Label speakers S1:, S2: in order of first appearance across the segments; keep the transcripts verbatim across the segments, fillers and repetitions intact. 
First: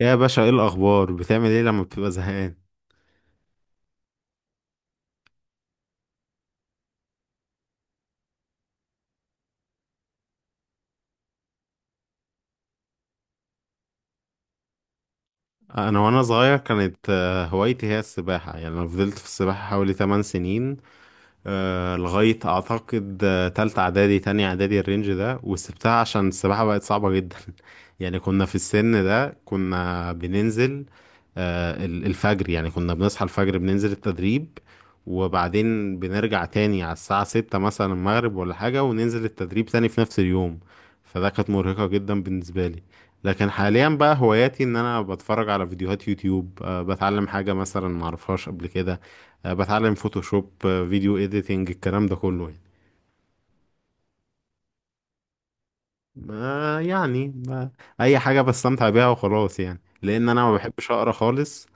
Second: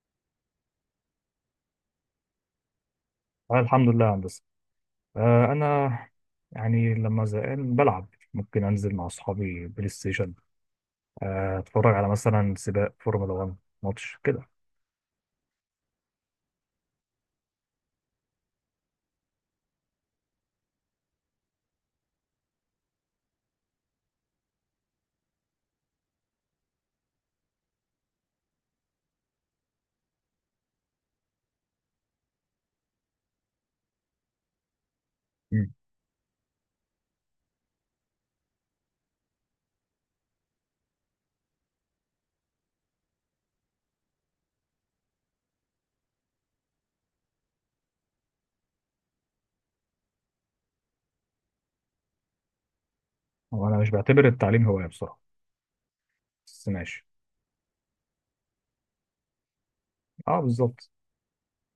S1: يا باشا، ايه الاخبار؟ بتعمل ايه لما بتبقى زهقان؟
S2: أنا الحمد لله يا هندسة. آه، أنا يعني لما زهقان بلعب. ممكن أنزل مع أصحابي بلاي ستيشن. آه، أتفرج على مثلا سباق فورمولا واحد ماتش كده.
S1: انا وانا صغير كانت آه، هوايتي هي السباحه. يعني انا فضلت في السباحه حوالي 8 سنين. آه، لغاية أعتقد آه، تالتة إعدادي، تانية إعدادي الرينج ده، وسبتها عشان السباحة بقت صعبة جدا. يعني كنا في السن ده كنا بننزل آه، ال- الفجر، يعني كنا بنصحى الفجر بننزل التدريب،
S2: مم.
S1: وبعدين بنرجع تاني على الساعة ستة مثلا المغرب ولا حاجة، وننزل التدريب تاني في نفس اليوم. فده كانت مرهقة جدا بالنسبة لي. لكن حاليا بقى هواياتي ان انا بتفرج على فيديوهات يوتيوب، أه بتعلم حاجة مثلا معرفهاش قبل كده، آه، بتعلم فوتوشوب، آه، فيديو اديتنج، الكلام ده كله يعني.
S2: هو أنا مش بعتبر التعليم هواية بصراحة. بس
S1: ما
S2: ماشي.
S1: يعني ما اي حاجة بستمتع بيها وخلاص، يعني لان
S2: أه،
S1: انا ما بحبش
S2: بالظبط.
S1: اقرا خالص.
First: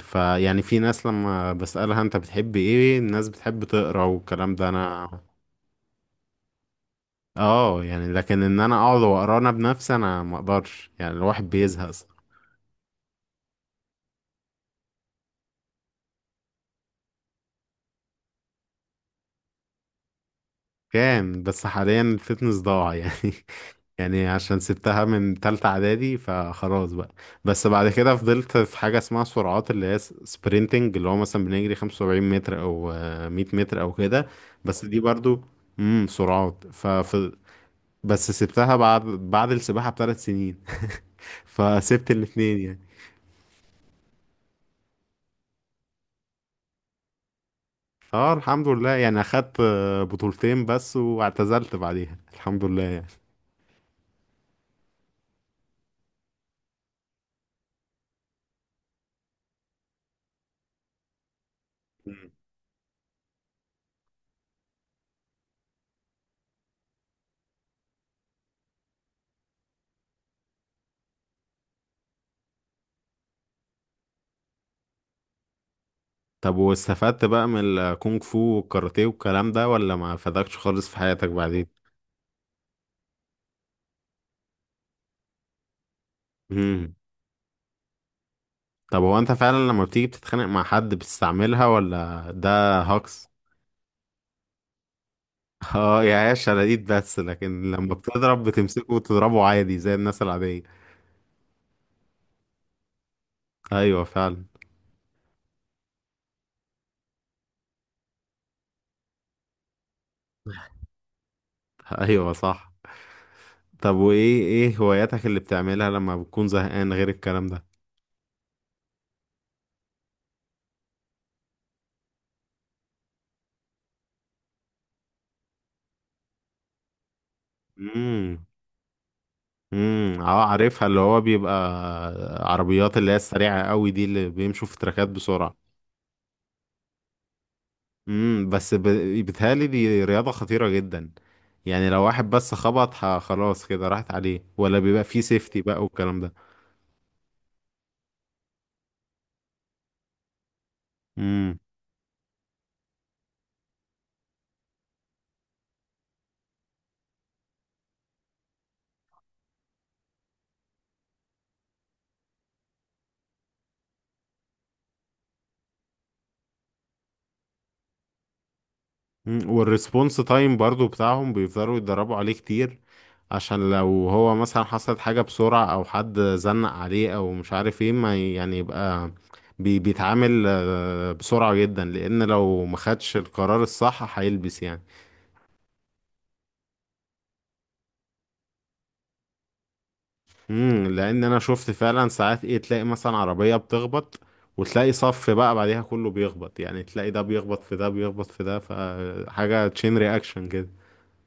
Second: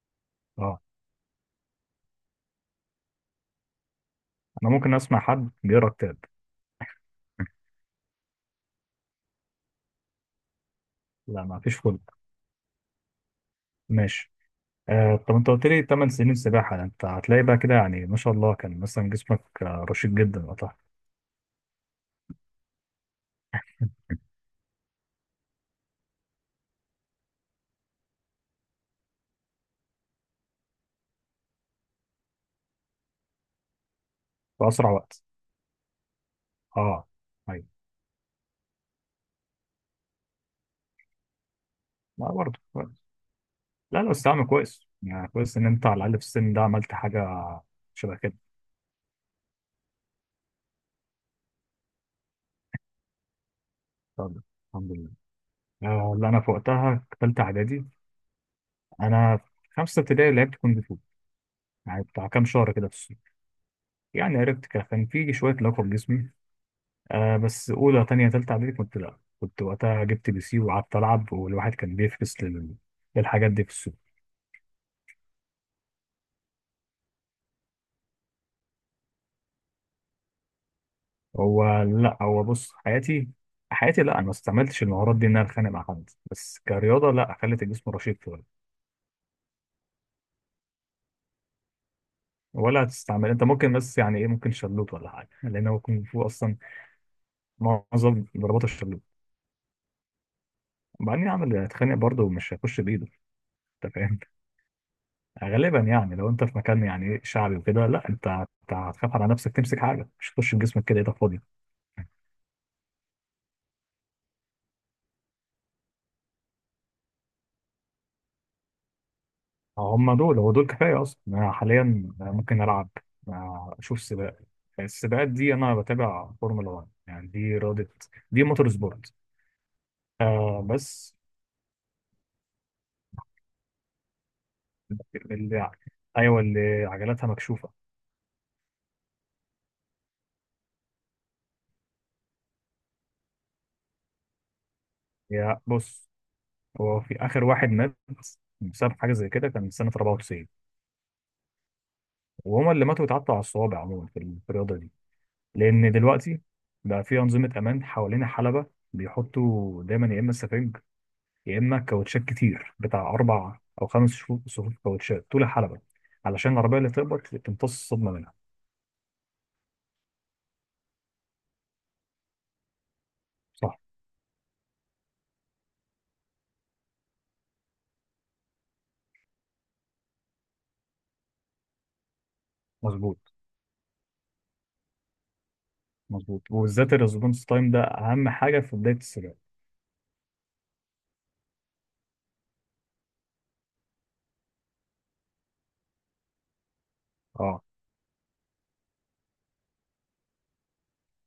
S1: فيعني في
S2: أه،
S1: ناس لما بسألها انت بتحب ايه، الناس بتحب تقرا والكلام ده،
S2: أنا ممكن
S1: انا
S2: أسمع حد بيقرا كتاب.
S1: اه يعني، لكن ان انا اقعد واقرا انا بنفسي، انا ما اقدرش، يعني
S2: لا،
S1: الواحد
S2: ما فيش
S1: بيزهق.
S2: خلق. ماشي. آه، طب أنت قلت لي تمن سنين سباحة، ده أنت هتلاقي بقى كده يعني ما شاء الله كان مثلا جسمك آه، رشيق جدا وقتها.
S1: كام بس حاليا الفتنس ضاع يعني. يعني عشان سبتها من تالتة اعدادي، فخلاص بقى. بس بعد كده فضلت في حاجة اسمها سرعات، اللي هي سبرينتنج، اللي هو مثلا بنجري 75 متر او آه، 100 متر او كده.
S2: في
S1: بس
S2: أسرع
S1: دي
S2: وقت.
S1: برضو، امم سرعات،
S2: أه،
S1: فف
S2: أيوه.
S1: بس سبتها بعد بعد السباحة بثلاث سنين. فسبت
S2: ما برضه.
S1: الاتنين يعني.
S2: لا، لا، بس تعمل كويس يعني كويس ان انت على الاقل في السن ده عملت حاجه شبه
S1: اه
S2: كده.
S1: الحمد لله، يعني اخدت آه، بطولتين بس، واعتزلت بعديها، الحمد لله يعني.
S2: طب الحمد لله. آه، اللي انا في وقتها في ثالثه اعدادي، انا في خمسه ابتدائي لعبت كونج فو. يعني بتاع كام شهر كده في الصيف. يعني عرفت كده، كان في شويه لياقه في جسمي. آه بس اولى ثانيه ثالثه اعدادي كنت لا كنت وقتها جبت بي سي وقعدت العب، والواحد كان بيفكس لل- للحاجات دي في الصيف.
S1: طب واستفدت بقى من الكونغ فو والكاراتيه والكلام ده، ولا ما فادكش خالص في حياتك
S2: هو
S1: بعدين؟
S2: لا هو بص، حياتي حياتي لا انا ما استعملتش المهارات دي ان انا اتخانق مع حد، بس
S1: امم.
S2: كرياضه لا خلت الجسم رشيق.
S1: طب هو انت فعلا لما بتيجي بتتخانق مع حد بتستعملها، ولا ده
S2: ولا
S1: هاكس؟
S2: هتستعمل انت ممكن، بس يعني ايه ممكن شلوت ولا حاجه لان هو
S1: اه،
S2: كونج فو
S1: يا هي
S2: اصلا.
S1: شلاليت بس، لكن لما
S2: معظم
S1: بتضرب
S2: ضربات الشلوت،
S1: بتمسكه وتضربه عادي زي الناس العادية.
S2: وبعدين يعمل هيتخانق برضه مش هيخش بايده. انت
S1: ايوه
S2: فاهم.
S1: فعلا.
S2: غالبا يعني لو انت في مكان يعني ايه شعبي وكده، لا انت هت- هتخاف على نفسك تمسك حاجه، مش هتخش بجسمك كده ايدك فاضيه.
S1: ايوه صح. طب وايه ايه هواياتك اللي بتعملها لما بتكون زهقان غير الكلام ده؟
S2: هم دول، هو دول كفايه اصلا. انا حاليا ممكن العب. آه، اشوف سباق. السباقات دي انا بتابع فورمولا واحد، يعني دي رياضه، دي
S1: امم.
S2: موتور سبورت.
S1: امم، اه
S2: آه،
S1: عارفها، اللي
S2: بس
S1: هو بيبقى عربيات، اللي هي السريعة قوي دي، اللي بيمشوا في تراكات بسرعة.
S2: اللي ايوه اللي عجلاتها مكشوفه.
S1: امم، بس ب... بيتهيألي دي رياضة خطيرة جدا. يعني لو واحد بس خبط ه- خلاص كده راحت عليه، ولا بيبقى فيه
S2: هي
S1: سيفتي بقى
S2: بص،
S1: والكلام ده؟
S2: هو في آخر واحد مات بسبب حاجة زي كده، كان سنة أربعة وتسعين.
S1: امم.
S2: وهما اللي ماتوا اتعطوا على الصوابع عموما في ال- في الرياضة دي. لأن دلوقتي بقى في أنظمة أمان حوالين حلبة. بيحطوا دايما يا إما سفنج، يا إما كاوتشات كتير بتاع أربع أو خمس شفو- صفوف كاوتشات طول الحلبة علشان العربية اللي تخبط تمتص الصدمة منها.
S1: أمم، والريسبونس تايم برضو بتاعهم بيفضلوا يتدربوا عليه كتير، عشان
S2: صح.
S1: لو هو مثلا حصلت حاجة بسرعة، او حد زنق عليه او مش عارف ايه، ما ي- يعني يبقى بي... بيتعامل آه، بسرعة جدا، لان لو ما خدش
S2: مظبوط،
S1: القرار الصح هيلبس يعني.
S2: مظبوط، وبالذات الريسبونس تايم ده أهم حاجة في بداية السباق.
S1: امم لان انا شفت فعلا ساعات، ايه، تلاقي مثلا عربية بتخبط، وتلاقي صف بقى بعديها كله بيخبط، يعني تلاقي ده بيخبط
S2: اه،
S1: في ده، بيخبط في ده، فحاجة تشين رياكشن كده.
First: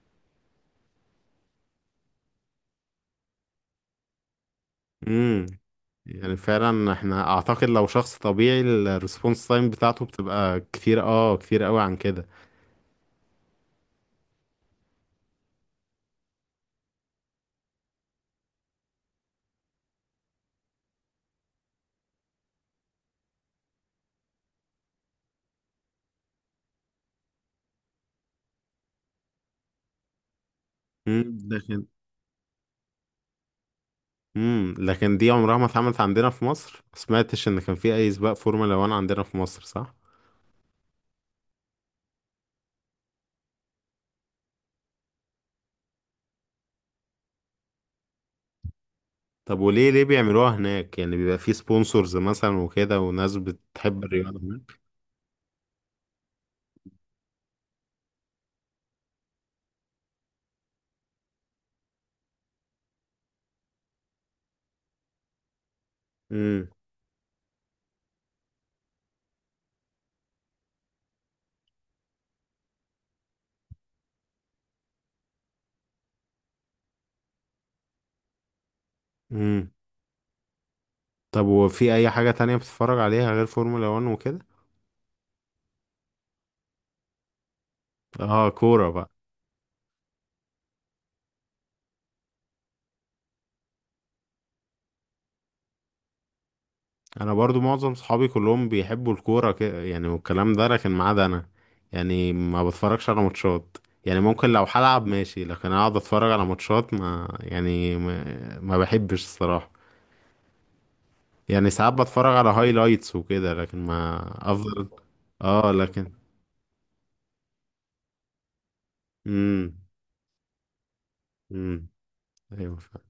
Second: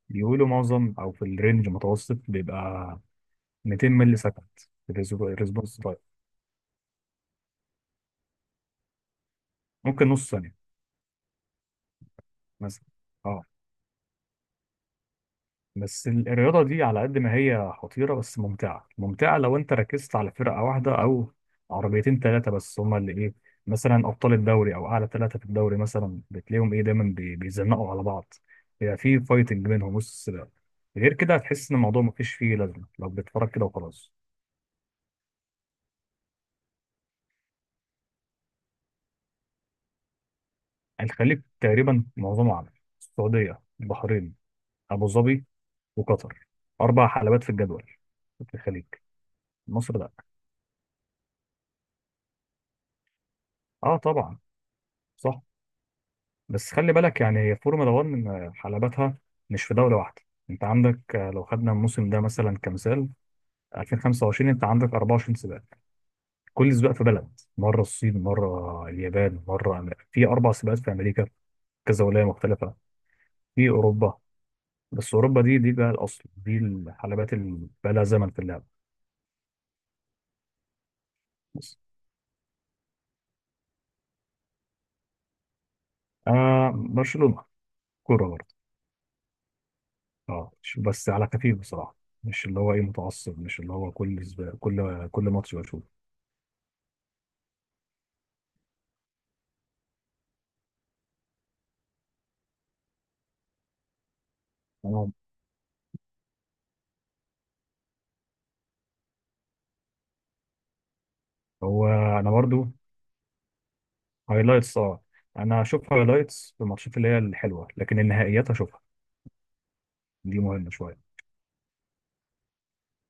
S2: بيقولوا معظم أو في الرينج المتوسط بيبقى ميتين ملي سكند
S1: امم
S2: الريسبونس.
S1: يعني فعلا احنا اعتقد لو شخص طبيعي الريسبونس تايم بتاعته
S2: ممكن نص ثانية
S1: بتبقى كتير، اه، كتير قوي عن كده.
S2: مثلا. اه. بس ال- الرياضة دي على قد ما هي خطيرة بس ممتعة ممتعة، لو انت ركزت على فرقة واحدة او عربيتين ثلاثة بس هما اللي ايه، مثلا ابطال الدوري او اعلى ثلاثة في الدوري مثلا بتلاقيهم ايه دايما بي- بيزنقوا على بعض. يبقى في فايتنج بينهم وسط السباق. غير كده
S1: امم
S2: هتحس ان
S1: لكن،
S2: الموضوع مفيش فيه لازمة لو بتتفرج كده وخلاص.
S1: امم لكن دي عمرها ما اتعملت عندنا في مصر، ما سمعتش ان كان في اي سباق فورمولا واحد عندنا في مصر، صح؟
S2: الخليج تقريبا معظمه عرب. السعودية، البحرين، ابو ظبي، وقطر. اربع حلبات في الجدول في الخليج.
S1: طب وليه
S2: مصر
S1: ليه
S2: لا.
S1: بيعملوها هناك؟ يعني بيبقى في سبونسرز مثلا وكده، وناس
S2: اه،
S1: بتحب
S2: طبعا.
S1: الرياضة هناك.
S2: صح. بس خلي بالك يعني فورمولا واحد حلبتها مش في دوله واحده. انت عندك، آه، لو خدنا الموسم ده مثلا كمثال، ألفين وخمسة وعشرين انت عندك أربعة وعشرين سباق.
S1: امم.
S2: كل سباق في بلد، مره الصين، مره اليابان، مره أم- في اربع سباقات في امريكا، كذا ولايه مختلفه. في اوروبا. بس اوروبا دي، دي بقى الاصل، دي الحلبات اللي بقى لها زمن في اللعبه.
S1: امم. طب
S2: بس
S1: وفي اي حاجة تانية بتتفرج عليها غير فورمولا واحد وكده؟
S2: آه برشلونه. كوره
S1: اه،
S2: برضه.
S1: كورة بقى.
S2: اه، مش- بس على خفيف بصراحه. مش اللي هو ايه متعصب، مش اللي هو كل سباق كل كل ماتش بشوفه.
S1: انا برضو معظم صحابي كلهم بيحبوا الكورة كده يعني والكلام ده، لكن ما عدا انا. يعني ما بتفرجش على ماتشات، يعني ممكن لو هلعب ماشي، لكن اقعد اتفرج على ماتشات، ما يعني ما, ما بحبش الصراحة. يعني
S2: هو
S1: ساعات
S2: انا
S1: بتفرج على
S2: برضو
S1: هايلايتس وكده، لكن ما
S2: هايلايتس
S1: افضل.
S2: اه. انا
S1: اه
S2: هشوف
S1: لكن.
S2: هايلايتس في الماتشات اللي هي الحلوه، لكن النهائيات هشوفها.
S1: امم.
S2: دي مهمه شويه.
S1: امم. ايوه فعلا.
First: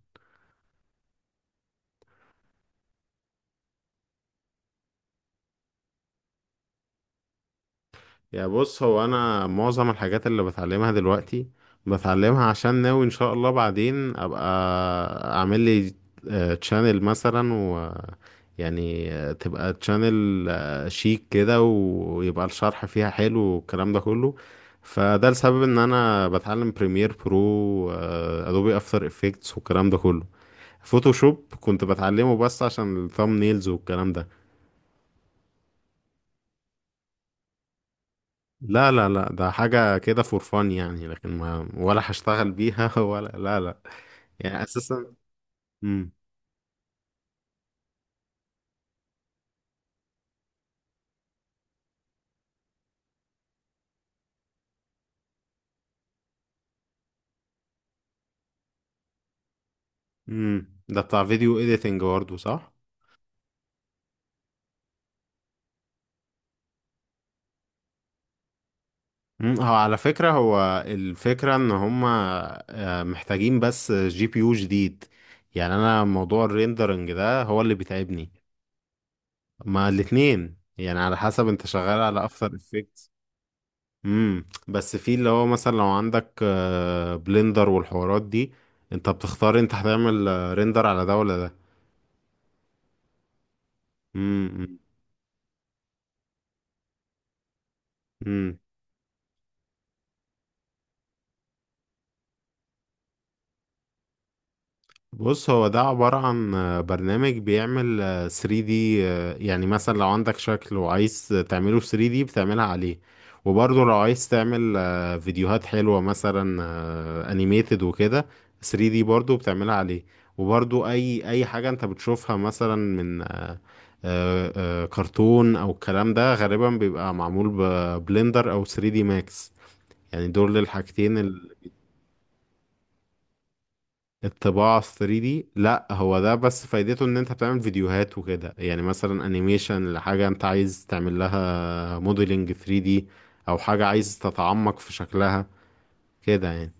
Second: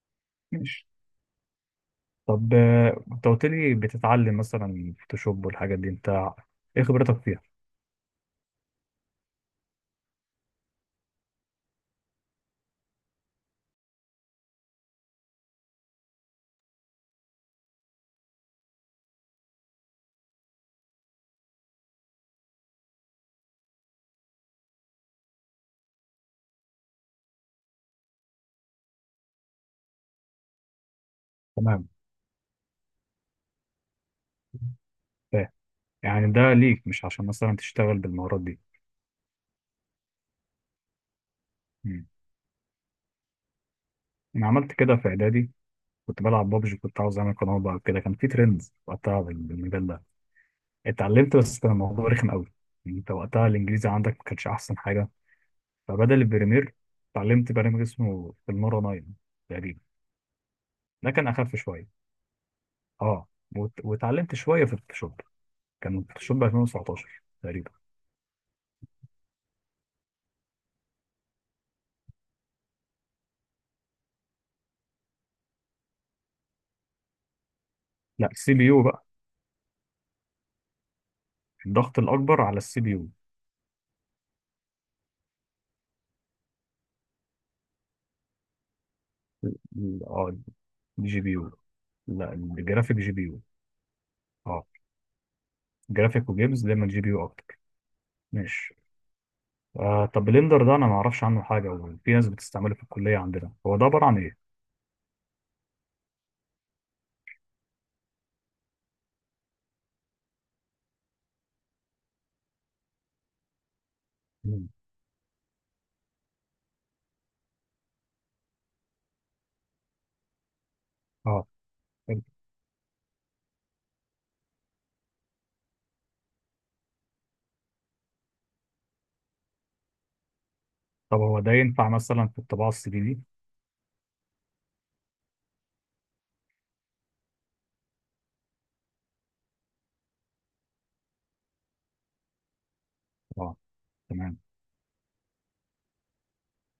S2: ماشي. طب آه، انت قلت لي بتتعلم مثلا فوتوشوب والحاجات دي، انت ايه خبرتك فيها.
S1: يا بص، هو انا معظم الحاجات اللي بتعلمها دلوقتي بتعلمها عشان ناوي ان شاء الله بعدين ابقى اعمل لي تشانل مثلا، و، يعني آه، تبقى تشانل شيك كده، ويبقى الشرح فيها حلو والكلام ده كله. فده السبب ان انا بتعلم بريمير برو، ادوبي افتر افكتس، والكلام ده كله. فوتوشوب كنت
S2: تمام،
S1: بتعلمه بس عشان الثامب نيلز والكلام ده.
S2: فاهم. يعني ده ليك، مش عشان مثلا تشتغل بالمهارات دي.
S1: لا لا لا، ده حاجة كده فور فان يعني، لكن ما،
S2: مم.
S1: ولا هشتغل بيها، ولا لا لا،
S2: انا
S1: يعني
S2: عملت كده في
S1: أساسا.
S2: اعدادي.
S1: مم.
S2: كنت بلعب بابجي، كنت عاوز اعمل قناه بقى كده، كان في ترند وقتها بال- بالمجال ده. اتعلمت، بس كان الموضوع رخم قوي. انت وقتها الانجليزي عندك ما كانش احسن حاجه. فبدل البريمير اتعلمت برنامج اسمه فيلمارا تسعة تقريبا.
S1: مم. ده
S2: ده
S1: بتاع
S2: كان اخف
S1: فيديو إيديتنج
S2: شويه.
S1: برضه، صح؟
S2: اه، وت- واتعلمت شويه في الفوتوشوب. كان الفوتوشوب ألفين وتسعتاشر تقريبا.
S1: مم. هو على فكرة، هو الفكرة إن هما آه، محتاجين بس جي بي يو جديد. يعني أنا موضوع الريندرنج ده هو اللي
S2: لا،
S1: بيتعبني.
S2: السي بي يو بقى.
S1: ما الاتنين يعني، على حسب أنت شغال
S2: الضغط
S1: على
S2: الاكبر
S1: أفتر.
S2: على السي بي يو.
S1: امم، بس في اللي هو مثلا لو عندك آه، بلندر والحوارات دي، انت بتختار انت هتعمل
S2: اه،
S1: آه، ريندر على ده
S2: الجي بي
S1: ولا
S2: يو.
S1: ده.
S2: لا، الجرافيك جي بي يو. اه، جرافيك وجيمز دايما جي بي يو اكتر.
S1: امم.
S2: ماشي. آه طب بلندر ده انا ما اعرفش عنه حاجه، وفي ناس بتستعمله في الكليه عندنا. هو ده عباره عن ايه؟
S1: بص، هو ده عبارة عن آه، برنامج بيعمل آه، ثري دي. آه، يعني مثلا لو عندك شكل وعايز تعمله ثري دي بتعملها عليه. وبرضه لو عايز
S2: مم.
S1: تعمل آه، فيديوهات حلوة مثلا آه، animated وكده، ثري دي برضه بتعملها عليه. وبرضه أي أي
S2: اه،
S1: حاجة أنت بتشوفها مثلا من آه، آه، آه، كرتون أو الكلام ده، غالبا بيبقى معمول ببلندر أو ثري دي ماكس، يعني دول
S2: طب
S1: الحاجتين.
S2: هو ده ينفع مثلا في الطباعه ثلاثة دي؟
S1: الطباعة ال ثري دي لا، هو ده بس فايدته ان انت بتعمل فيديوهات وكده، يعني مثلا انيميشن لحاجة انت عايز تعمل لها موديلنج ثري دي،
S2: اه،
S1: او حاجة عايز
S2: تمام.
S1: تتعمق في شكلها كده يعني.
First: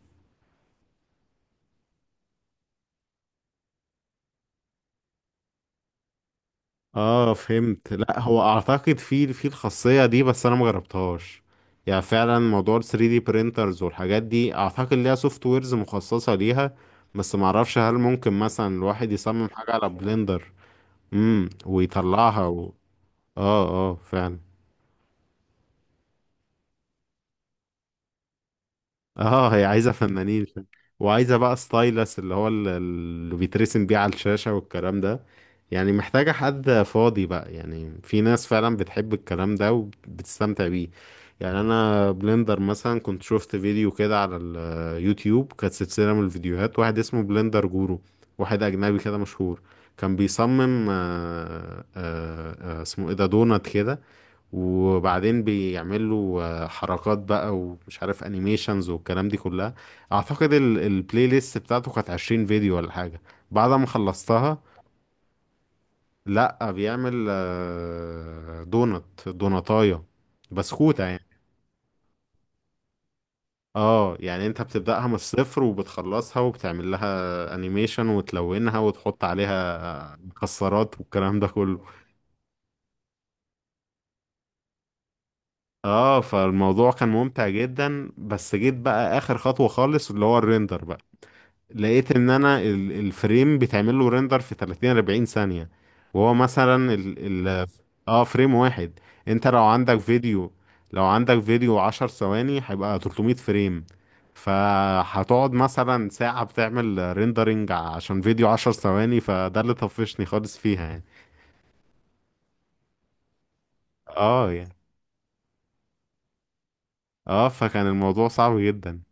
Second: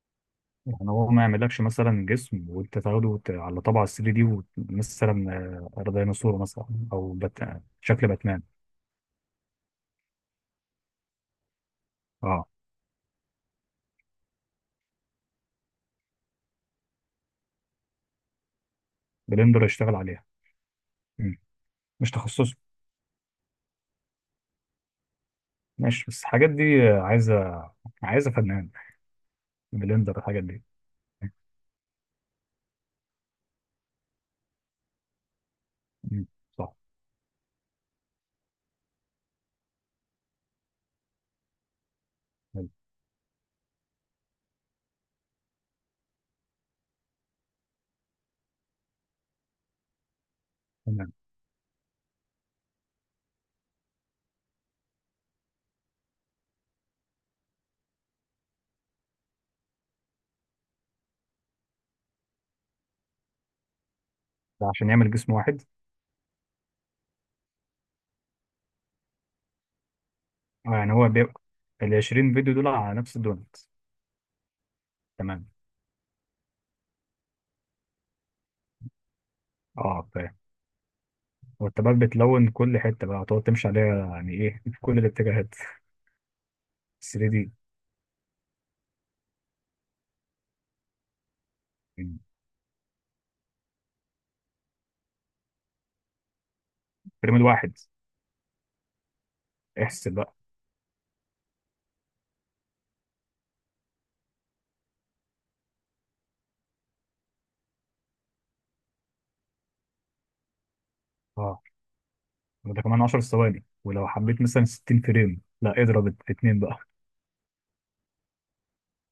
S2: يعني هو ما يعملكش مثلا جسم وانت تاخده وت- على طبعه ثلاثة دي وت- مثلا آه، ديناصور مثلا او
S1: اه
S2: بت...
S1: فهمت.
S2: شكل
S1: لا هو
S2: باتمان.
S1: اعتقد في في الخاصية دي، بس انا مجربتهاش. يعني فعلا
S2: اه،
S1: موضوع ال ثري دي printers والحاجات دي اعتقد ليها سوفت ويرز مخصصة ليها. بس معرفش هل ممكن مثلا الواحد يصمم
S2: بلندر
S1: حاجة على
S2: يشتغل عليها.
S1: بلندر.
S2: مم.
S1: امم،
S2: مش
S1: ويطلعها
S2: تخصصه.
S1: و... اه، اه، فعلا.
S2: ماشي، بس الحاجات دي آه، عايزه عايزه فنان.
S1: اه هي عايزة
S2: بلندر الحاجات
S1: فنانين، ف-
S2: دي.
S1: وعايزة بقى ستايلس، اللي هو ال- اللي بيترسم بيه على الشاشة والكلام ده، يعني
S2: مم.
S1: محتاجة حد
S2: صح.
S1: فاضي بقى. يعني في ناس فعلا بتحب الكلام ده وبتستمتع بيه. يعني انا بلندر
S2: حلو.
S1: مثلا كنت شفت فيديو كده على اليوتيوب، كانت سلسلة من الفيديوهات، واحد اسمه بلندر جورو، واحد اجنبي كده مشهور، كان بيصمم
S2: تمام.
S1: آه، آه، آه، اسمه ايه ده، دونات كده. وبعدين بيعملوا آه، حركات بقى ومش عارف انيميشنز والكلام دي كلها. اعتقد ال- البلاي ليست بتاعته كانت 20 فيديو ولا حاجة. بعد ما خلصتها.
S2: ده عشان يعمل جسم واحد.
S1: لا، بيعمل آه، دونت، دونتاية،
S2: اه يعني
S1: بسكوتة
S2: هو
S1: يعني.
S2: بيبقى ال عشرين فيديو دول على نفس الدونت.
S1: اه يعني انت بتبدأها من
S2: تمام،
S1: الصفر وبتخلصها وبتعمل لها انيميشن وتلونها، وتحط عليها
S2: اه،
S1: آه،
S2: فاهم.
S1: مكسرات والكلام ده
S2: وانت
S1: كله.
S2: بقى بتلون كل حته بقى هتقعد تمشي عليها يعني ايه في كل الاتجاهات
S1: اه، فالموضوع كان
S2: ثلاثة
S1: ممتع
S2: دي.
S1: جدا، بس جيت بقى اخر خطوة خالص اللي هو الريندر، لقيت
S2: مم.
S1: ان انا ال- الفريم بيتعمل له ريندر في تلاتين، 40 ثانية. وهو مثلا ال
S2: الفريم
S1: ال
S2: الواحد.
S1: اه فريم واحد. انت لو عندك
S2: احسب.
S1: فيديو، لو عندك فيديو 10 ثواني هيبقى 300 فريم. فهتقعد مثلا ساعة بتعمل ريندرنج عشان فيديو 10 ثواني. فده اللي طفشني خالص فيها يعني.
S2: اه، ده كمان عشر ثواني، ولو حبيت
S1: اه
S2: مثلا
S1: يعني.
S2: ستين فريم لا اضرب في اتنين بقى.
S1: اه فكان الموضوع صعب جدا.